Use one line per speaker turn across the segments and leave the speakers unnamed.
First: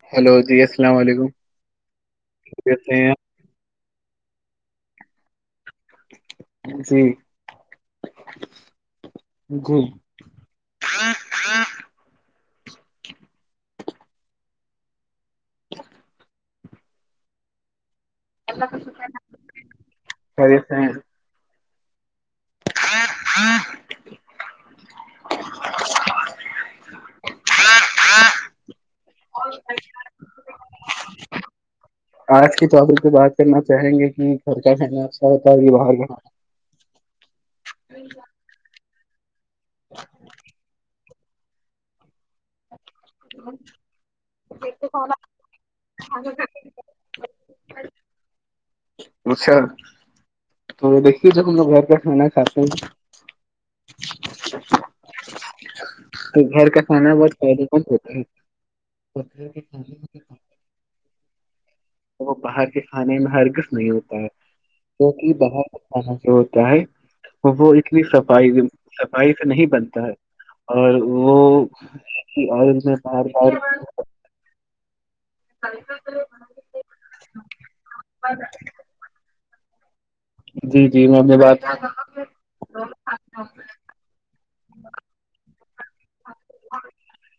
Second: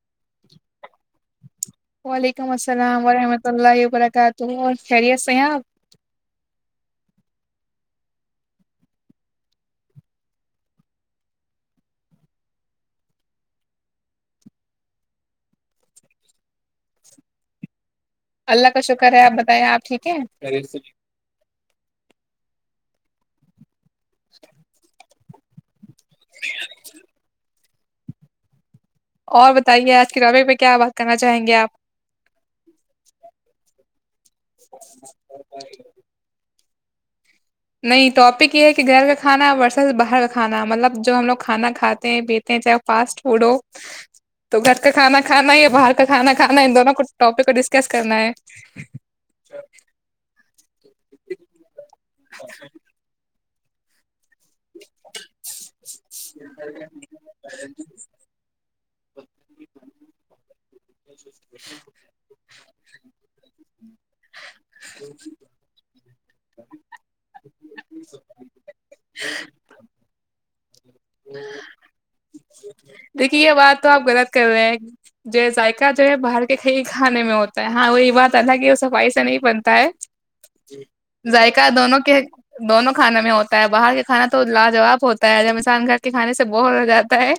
ج
وعلیکم
خیریت سے
السلام
ہیں
ورحمۃ اللہ وبرکاتہ تو خیریت سےحپ
جی جی
اللہ کا شکر ہے آپ بتائیں آپ ٹھیک ہے
خیریت ہاں ہاں
[unintelligible] [unintelligible] اور بتائیے آج کی اابک میں کیا بات کرنا چاہیں گے آپ
آج کے پر پ بات کرنا چاہیں گے کہ گھر کا کہناا اچھا ہوتا ہے اور کہ باہر کانا
نہیں توپک یہ ہے کہ گھر کا ک کھانا ورس سے باہر کا کھا مطلب جو ہم لگ کھانا کاتا بیتے ہیں چاہے فاسٹ فوڈ ہو تو گھر کا کھانا کھانا یا باہر کا کھانا کھانا ان دونوں کو ٹاپک کو ڈسکس کرنا ہے
کھانا اچھا تو دھی ج ہم لوگ گھر کاٹانا کاتے
[unintelligible]
تو گھر کا کھانا بہت فائدے مند ہوتا ہے وہ باہر کے کھانے میں ہرگس نہیں ہوتا ہے جوہ بہت اچ جو ہوتا ہے وہ اتنی صفائی صفائی سے نہیں بنتا ہے اور وہ میں بار
دیکھیے یہ
بار
بات تو آپ غلط کر رہے ہیں جو ذائقہ جو ہے باہر کے ک کھانے میں ہوتا ہے ہاں وہی بات آ کہ وہ صفائی سے نہیں بن کا
جی جی میں اپنی بات
ذائقہ دونوں کے دونوں کھانوں میں ہوتا ہے باہر کے کھانا تو لاجواب ہوتا ہے جب انسان گھر کے کھانے سے بوور ہو جاتا ہے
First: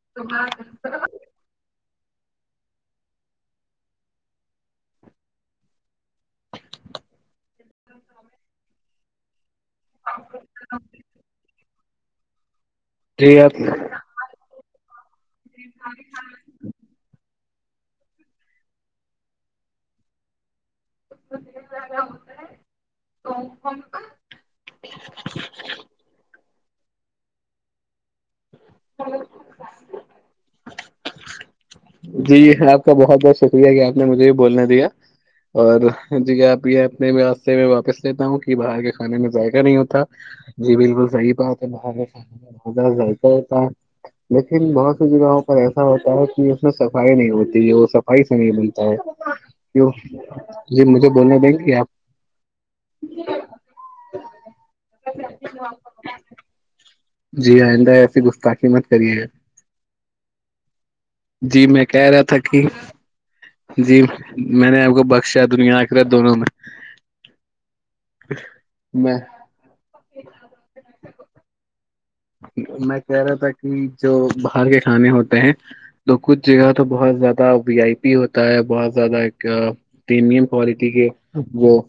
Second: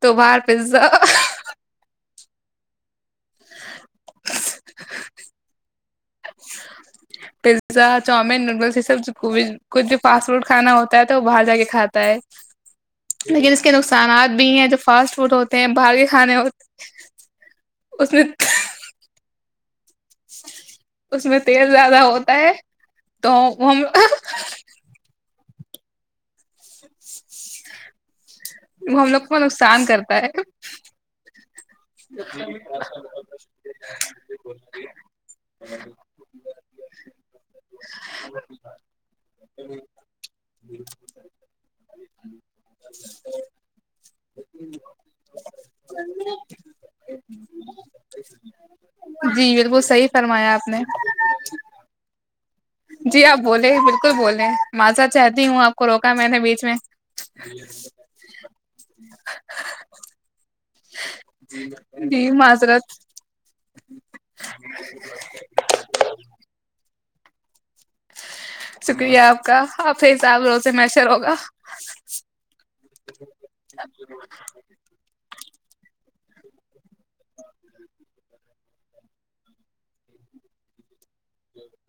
تو بار پیزا [unintelligible] پیزا چؤمین نوڈلس یہ سب خوب کچھ بھی فاسٹ فوڈ کھا ہوتا ہے تو وہاہر جا کے کھا ت [unintelligible]
جی
لیکن
آپ
اس کے نقصانات بھی ہیں جو فاسٹ فوڈ ہوتے ہیں باہر کے کھانے ہوتے اس نے [inaudible] اس میں تیل زیادہ ہوتا ہے تو ہم
ج
وہ ہم لوگ کو نقصان کرتا ہے
جی آپ کا بہت بہت شکریہ کہ آپ نے مجھے یہ بولنا دیا اور جی آپ یہ اپنے راستے میں واپس لیتا ہوں کہ باہر کے کھانے میں ذائقہ نہیں ہوتا جی بالکل صحیح بات ہے باہر کےھت تا ہے لیکن بہت سی جگہوں پر ایسا ہوتا ہے کہ اس میں سب صائی نہیں ہوتی یہ صفائی سے نہیں بنتا ہے
جی بالکل صحیح
کی
فرمایا آپ نے
جی مجھے بولنا دیںے آپ
جی آپ بولے بالکل بولے معذا چاہتی ہوں آپ کو روکا میں نے بیچ میں
جی آئندہ ایسی گفتاخی مت کری ہیں جی میں کہہ رہا
جی
تھا کہ
معذرت
جی میں نے آپ کو بخشا دنیا آ کررا دونوں میں میں
شکریہ آپ کا آپھر حساب رو سے میشر ہوگا
میں کہہ رہا تھا کہ جو باہر کے کھانے ہوتے ہیں تو کچھ جگہ تو بہت زیادہ وی آئی پی ہوتا ہے بہت زیادہ ایک پریمیم کوالٹی کے وہ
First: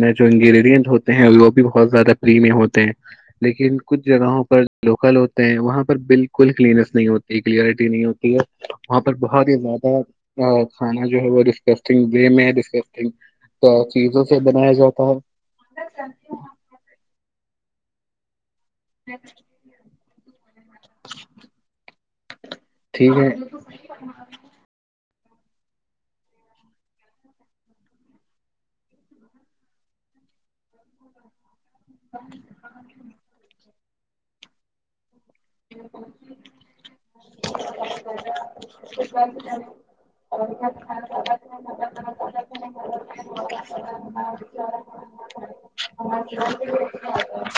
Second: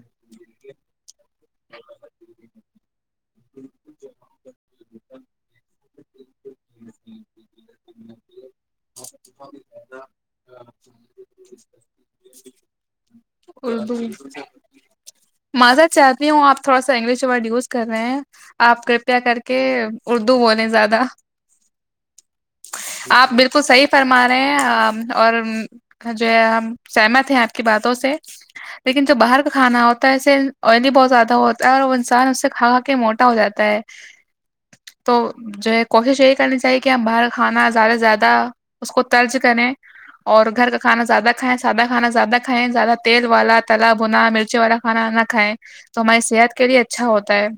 میں جو انگریڈینٹ ہوتے ہیں وہ بھی بہت زیادہری ہوتے ہیں لیکن کچھ جگہوں پر لوکل ہوتے ہیں وہاں پر بالکل کلینس نہیں ہوتی کلیئرٹی نہیں ہوتی ہے وہاں پر بہت ہی ماد س جو ہے وہ ڈسکسگ میں ڈسکسنگ تو چیزوں سے بنایا جاتا توم
مذا چاہتی ہوں آپ تھوڑا س انگلش وورڈیوز کریں آپ کرپیا کر کے اردو بولیں زیادہ
ٹھیک
آپ
ہے
بالکل صحیح فرما رہے ہیں اور جو ہے ہم سہمت ہیں آپ کی باتوں سے لیکن جو باہر کا کھانا ہوتا ہے اسے آئلی بہت زیادہ ہوتا اگر وہ انسان اس سے کھا کے موٹا ہو جاتا ہے [unintelligible] [unintelligible] تو جو ہے کوشش یہی کرنی چاہیے کہ ہم باہر [unintelligible] کھانا زیادہ سے زیادہ اس کو ترز کریں اور گھر کا کھانا زیادہ کھائیں سادہ کھانا زیادہ کھائیں زیادہ تیل والا تال بنا مرچی والا کھانا نہ کھائیں تو ہماری صحت کے لیے اچھا ہوتا ہے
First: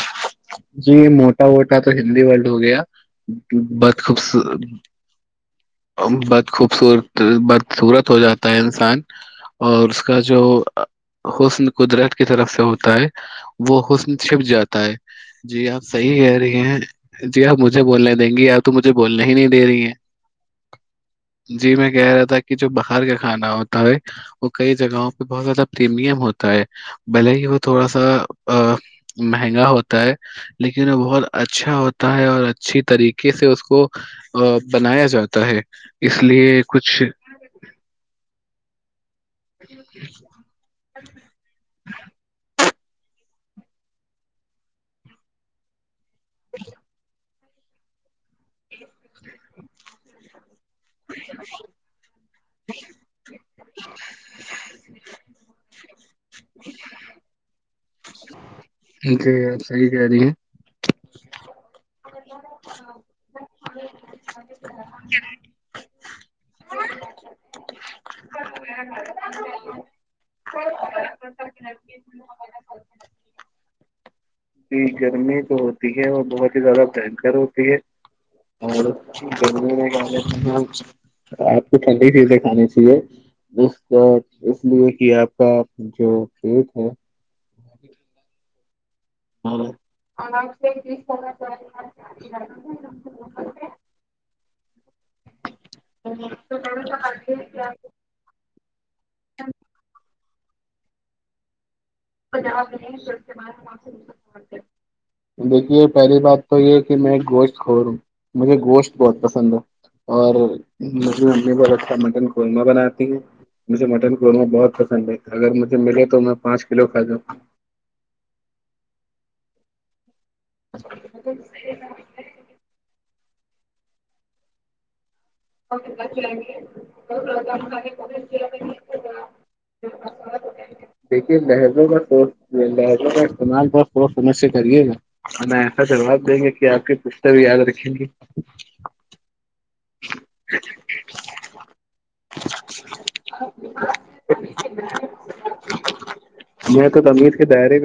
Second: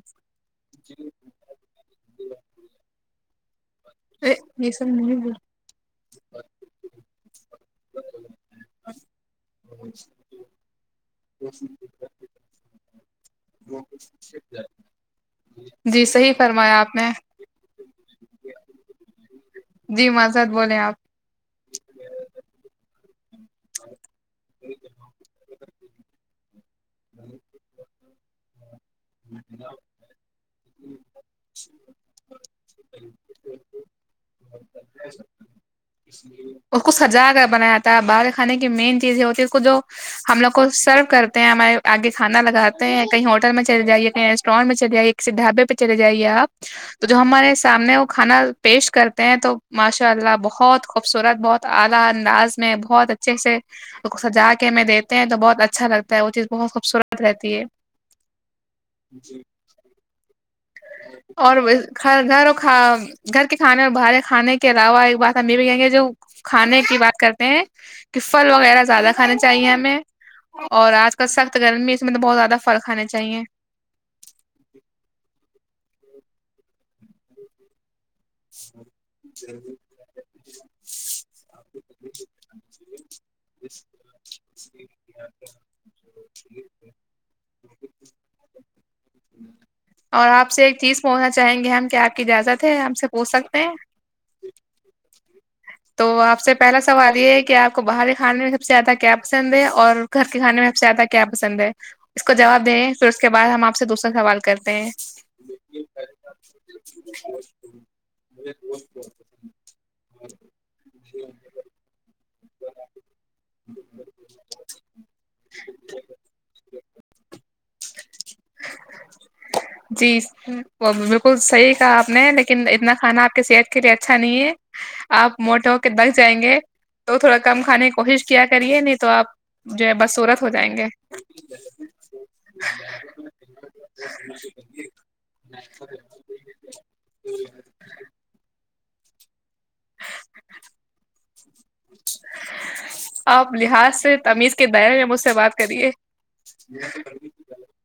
[unintelligible]
کا تو ہندی ورلڈ ہو گیا [unintelligible] ہ [unintelligible] بت خوب
یہ
[unintelligible]
سب نہیں
بت خوبصورت ب [unintelligible] سورت ہو جاتا ہے انسان اور اس کا جو حسن قدرت کی طرف سے ہوتا [unintelligible] ت ہے [unintelligible] وہ حسن چھپ جاتا ہے جی آپ صحیح کہہ رہی ہیں
فرمایا آپ نے
جی آپ مجھ [unintelligible] بولنے دیں گی آ تو مجھ بولنا ہی نہیں [unintelligible]
جی مذہ [unintelligible] بولے آپ [unintelligible]
جی میں کہہ رہا تھا کہ جو باہر کا [unintelligible] کھانا ہوتا ہے وہ کئی جگہوں پہ بہت زیادہ [unintelligible] پریمیم ہوتا ہے [unintelligible] بلے ہی وہ تھوڑا سا [unintelligible] ہ [unintelligible] مہنگا ہوتا ہے لیکن وہ بہت اچھا ہوتا ہے اور اچھی طریقے سے اس کو [unintelligible] ہ [unintelligible] بنایا سات [unintelligible]
اس کو سجا کر بنایا تھا باہر کھانے کی مین چزیں ہوتی ہے جو ہم لوگ کو سرو کرتے ہیں ہمارے آگے کھانا لگاتے ہیں کہیں ہوٹل میں چل جائیے کہیں ریٹورینٹ میں چل جے کسی ڈھابے پ چ چلے جائیے آپ تو جو ہمارے سامنے وہ کھانا پیش کرتے ہیں تو ماشاءاللہ بہت خوبصورت بہت اعلی انداز میں بہت اچھے سے سجا کے میں دیتے ہیں تو بہت اچھا لگتا ہے وہ چیز بہت خوبصورت رہتی ہے
[unintelligible]
اور گھر اور کا گھر کے کھانے اور باہر کھانے کے علاوہ ایک بات ہم یہ بھی کہیں گے جو کھانے کی بات کرتے ہیں کہ پھل وغیرہ زیادہ کھانے چاہیے ہمیں اور آج کل سخت گرمی اس میں تو بہت زیادہ پھل کھانے چاہیے
گرمی جو ہوتی ہے وہ بہت ہی زیادہ بنکر ہوتی ہے اور گرمیے آپ کو ٹھنڈی چیزیں کھانی چاہیے اس اس لیے کہ آپ کا جو پیٹ ہے اور
[unintelligible] اور آپ سے ایک چیز مونا چاہیں گے ہم کہ آپ کی اجازت ہے ہم سےب ہو سکتے ہیں تو آپ سے پہلا سوال یہ ہے کہ آپ کو باہر کھانے میں سب سے زیادہ کیا پسند ہے اور گھر کے کھانے میں آب سے زیادہ کیا پسند ہے اس کو جواب دیں پھر اس کے بعد ہم آپ سے دوسرا سوال کرتے ہیں
دیکھیے پہلی بات تو یہ کہ میں گوشت کھ رہ ہوں مجھے گوشت بہت پسند ہے اور [unintelligible] قورمہ بناتی ہ ہیں مجھے مٹن قورمہ بہت پسند ہے اگر مجھے ملے تو میں پانچ کلو فائدہ
جی بالکل صحیح کہا آپ نے لیکن اتنا کھانا صحت کے لیے اچھا نہیں ہے آپ موٹو کے دک جائیں گے تو تھوڑا کم کھانے کی کوشش کیا کریے نہیں تو آپ جو ہے بسورت ہو جائیں گے
دیکھیے لہجوں کا سوچ لہجوں کا استعمال بہت سوچ سمجھ سے کریے گا ہمیں ایسا جواب دیں گے کہ آپ کی پشتہ بھی یاد رکھیں گی [unintelligible] [unintelligible]
آپ لحظ سے تمیز کے در یا مجھ سے بات کریے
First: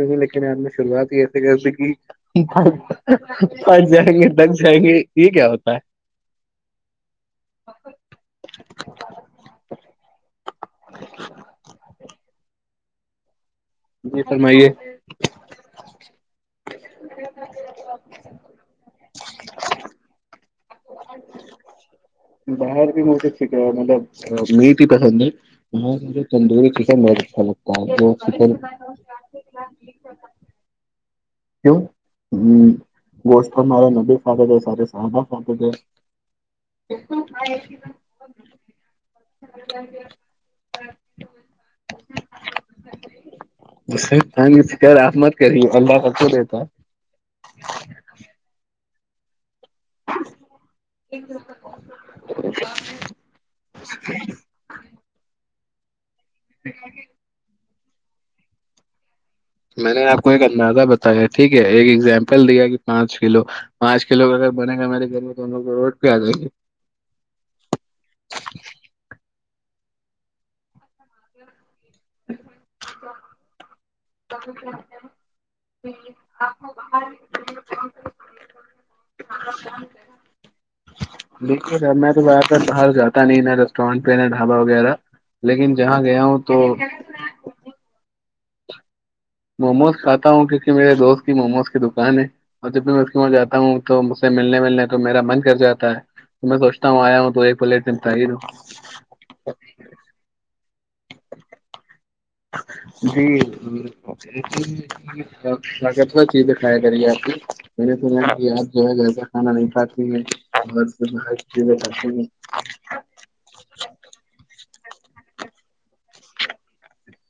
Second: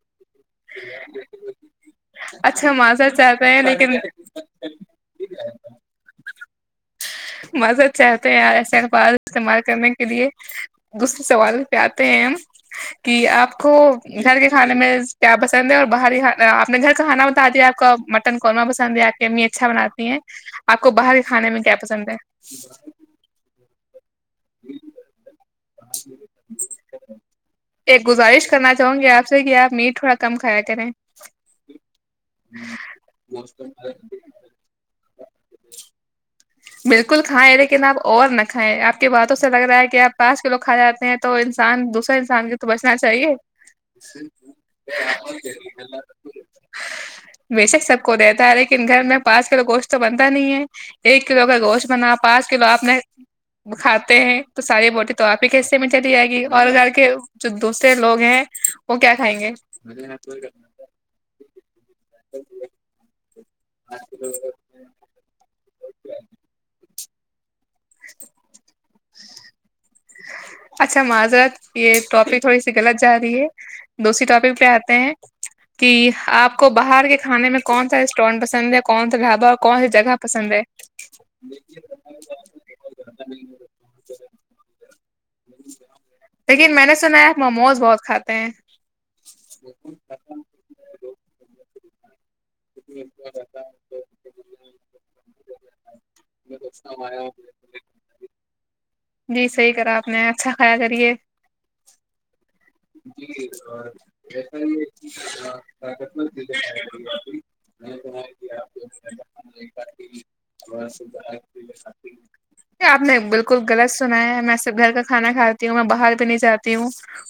ہوں د لیکن میں شروعات ہی ایسے کرتی کہ
اچھا معذرت چاہتے ہیں
پچ
لیکن
جائیں گے دک جائیں گے یہ کیا ہوتا ہے
مزد چاہتے ہیں ایسے اخبار استعمال کرنے کے لیے دوسرے سوالوں پہ آتے ہیں ہم کہ آپ آپ کو
جی
گھر کے کھانے
فرمائیے
میں پیا پسند ہے اور باہری اپنے گھر کا کھانا بتا دیا آپ کا مٹن قورمہ پسند ہے آپ کی امی اچھا بناتی ہیں آ کو باہر کانے میں کیا ہے
باہر بھی مجت اچھی مطلب میٹ ہی پسند ہے ہاں تندور ٹیک م خ
ایک گزارش کرنا چاہوں گی آپ سے کیا آپ میٹ تھوڑا کم کھایا کریں
ہ ہ گسٹ ماری ندی ف تھ ساریے ساردا ف تھ
بالکل کھائائےیں لیکن آپ اور نہ کھائےیں آپ کی باتوں سے لگ رہا ہے کہ آپ پانچ کلو کھا جاتے ہیں تو انسان دوسرے انسان کے تو بچنا چاہیے
جس سے تنگ فکر آپ مت کریے اللہ سب کو دیتا ہے
ویشک سب کو رہتا ار ایک گھر میں پس گوشت تو بنتا نہیں ہے ایک کلو کا گوشت بنا پانچ کلو آپ کاتے ہیں تو ساری بوٹی تو آ کسے ٹی ہےی اور کر کے ج دوسرے لوگ ہیں وہ کیا کھائیں گے
میں نے آپ کو یہ کرنا تھا بتایا ٹھیک ہے ایک ایگزامپل کل دیا کہ پانچ کلو پانچ کلو کا اگر بنے گا ہمے گھر میں تو ہم لوگ کو روڈ پ آ جائے گی
[unintelligible] اچھا معذرت یہ ٹاپی تھوڑی سی غلط جا رہی ہے دوسری ٹاپک پہ آتے ہیں کہ آپ کو باہر کے کھانے میں کون سا ریسٹورینٹ پسند ہے کون سا ڈھابا اور کون سی جگہ پسند ہے
دیکھیے سر میں تو زیادہ تر باہر جاتا نہیں نہ ریسٹورینٹ پہ نہ ڈھابا وغیرہ لیکن جہاں گیا ہوں تو
لیکن میں نے سنایا مموز بہت کھاتا پ
موموز کاتا ہوں کیونکہ میرے دوست کی موموز کی د کان اور جب بھی میں اس کے مد جاتا ہوں تو مجھ سے ملنے ملنے تو میرا من کر جاتا ہے تو میں سوچتا ہوں آیا ہوں تو ایک پلیٹ سمتاوں
جی صحیح کرا آپ نے اچھا کھایا کر جے
جی طاقت ور چیزیں کھایا کریے آپ کی میں نے سنا ہے کہ آپ جو ہے گھر کا کھانا نہیں کھاتی ہیں اور باہر کی چیزیں کھاتی ہیں
آپ نے بالکل غلط سنا ہے میں سب گھر کا کھانا کھاتی ہوں میں باہر نہیں چاہتی ہوں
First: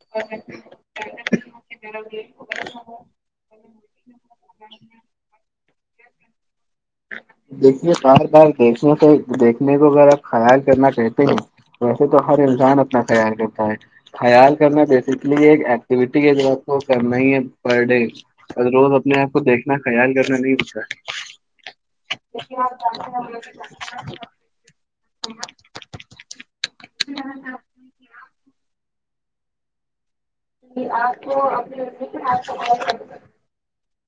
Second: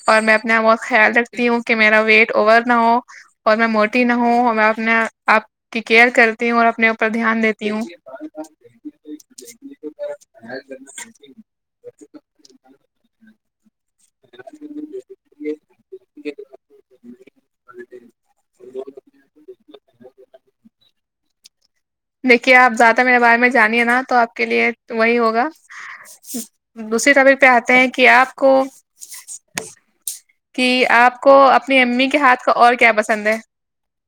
اور میں میں بت خیال رکھتی ہوں کہ میرا ویٹ اوور نہ ہو اور میں موٹی نہ ہ اور میں اپنے آپ کی کیئر کرتی ہوں اور اپنے اوپر دھیان دیتی ہوں
دیکھیے بار بار دیکھنے کو دیکھنے کو اگر آپ خیال کرنا کہتے ہیں ویسے ہر انسان اپنا خیال تو کرتا خیال کرنا بیسکلی ایک ایکٹیوٹی آپ کو کرنا ہی ہے پر ڈے ا روز اپنے آپ کو دیکھنا خیال کرنا نہیں اھتا ہے
دیکھیے آپ زیادہ میرے بارے میں جانیے نا تو آپ کے لیے وہی ہوگا دوسری ٹاپک پہ آتے ہیں کہ آپ کو [unintelligible] کہ آپ کو اپنی امی کے ہاتھ کا اور کیا پسند ہے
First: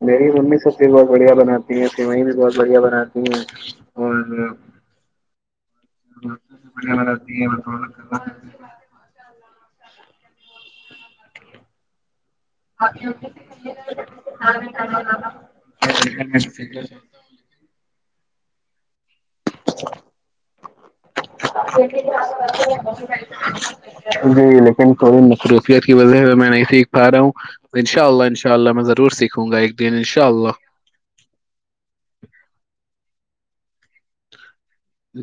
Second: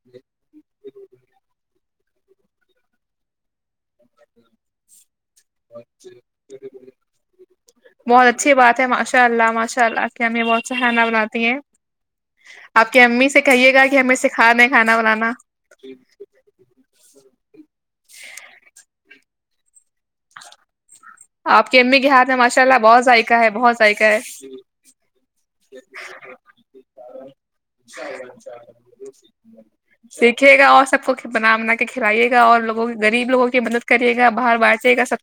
میری ممی سب چز بہت بڑھیا بنا سیویں بھی بہت بڑھیا بناتی ہیں اور بڑھیا
بہت اچھی بات ہے ماشاء اللہ ماشاء اللہ کیا ہم یہ بہت سا کھانا بناتی ہیں آپ کی امی سے کہیے گا کہ ہمیں سکھا دیں کھانا بنانا
[unintelligible]
جی
[inaudible]
آپ کی امی کے ہاتھ میں ماشاء اللہ بہت ذائقہ ہے بہت ذائقہ ہے
جی لیکن تھوری نکری یت کی وجہ سے میں نہیں سیکھ پا رہا ہوں ان شاء اللہ انشاء اللہ میں ضرور سیکھوں گا ایک دن انشاء اللہ
سیکھیے گا اور سب کو بوگ کے مطلب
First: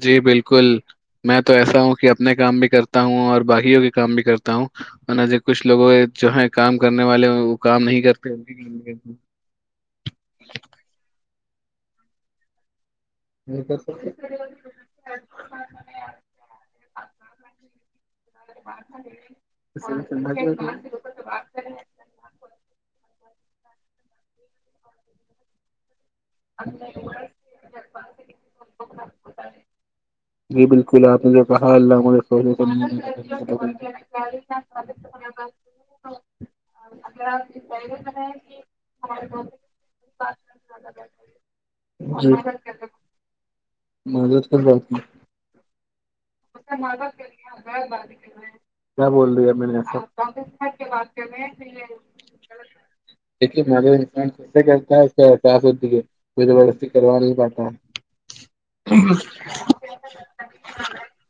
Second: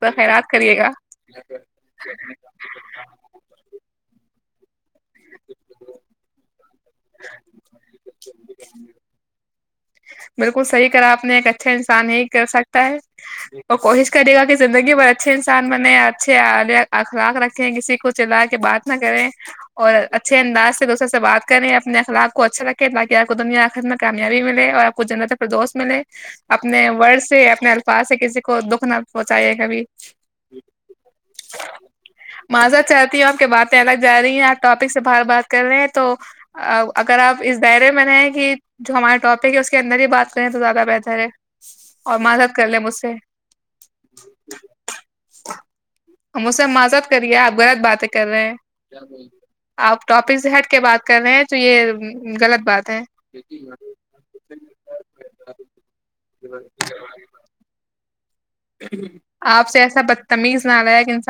جی بالکل
کریے گا
میں تو ایسا ہوں کہ اپنے کام بھی کرتا ہوں اور باقیوں کے کام بھی کرتا تا ہوں اور ج کچھ لوگوں جو ہے کام کرنے والے وہ کام نہیں کرتے پ [unintelligible]
بالکل صحیح کرا آپ نے ایک اچھا انسان ہی کر سکتا ہے
نہیں
اور
کرتے۔
کوشش کرے گا کہ زندگی بھر اچھے انسان بنے اچھے اخلاق رکھیں کسی کو چلا کے بات نہ کریں اور اچھے انداز سے دوسرے سے بات کریں اپنے اخلاق کو اچھا رکھیں تاکہ آپ کو دنیا اتنا کامیابی ملے اور کچھننا تو پردوس ملے اپنے ورڈ سے اپنے الفاظ سے کسی کو دکھ نہ پہنچائیے کبھی
جی بالکل آپ نے جو کہا اللہ مجھے سوچ
معذت چاہتی ہوں آپ کے باتیں الگ جا رہی ہیں آپ ٹاپک سے باہر بات کر رہے ہیں تو اگر آپ اس دائرے میں رہے کہ جو ہمارے ٹاپک ہے اس کے اندر ہی بات کریں تو زیادہ بہتر ہے اور مذت کر لے مجھ سے
مدد کر بات کی
ہم اس سے معذت کریے آپ غلط باتیں کر رہے ہیں
کیا بول رہی ہے میں نے
آپ
ایسا
ٹاپک سے ہٹ کے بات کر رہے ہیں تو یہ غلط بات ہے
دیکھیے مدد [unintelligible]
آپ سے ایسا بدتمیز نہ لایا کہن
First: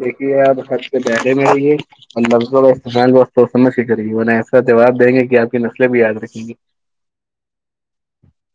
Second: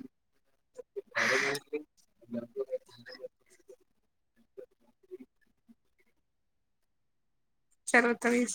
دیکھیے آپ حد پہ بیٹھے میں رہے اور لفظوں استعال بم خش کرے گینیں ایسا جواب دیں گے کہ آپ کی نسلیں بھی یاد رکھیں گی
چلو تریز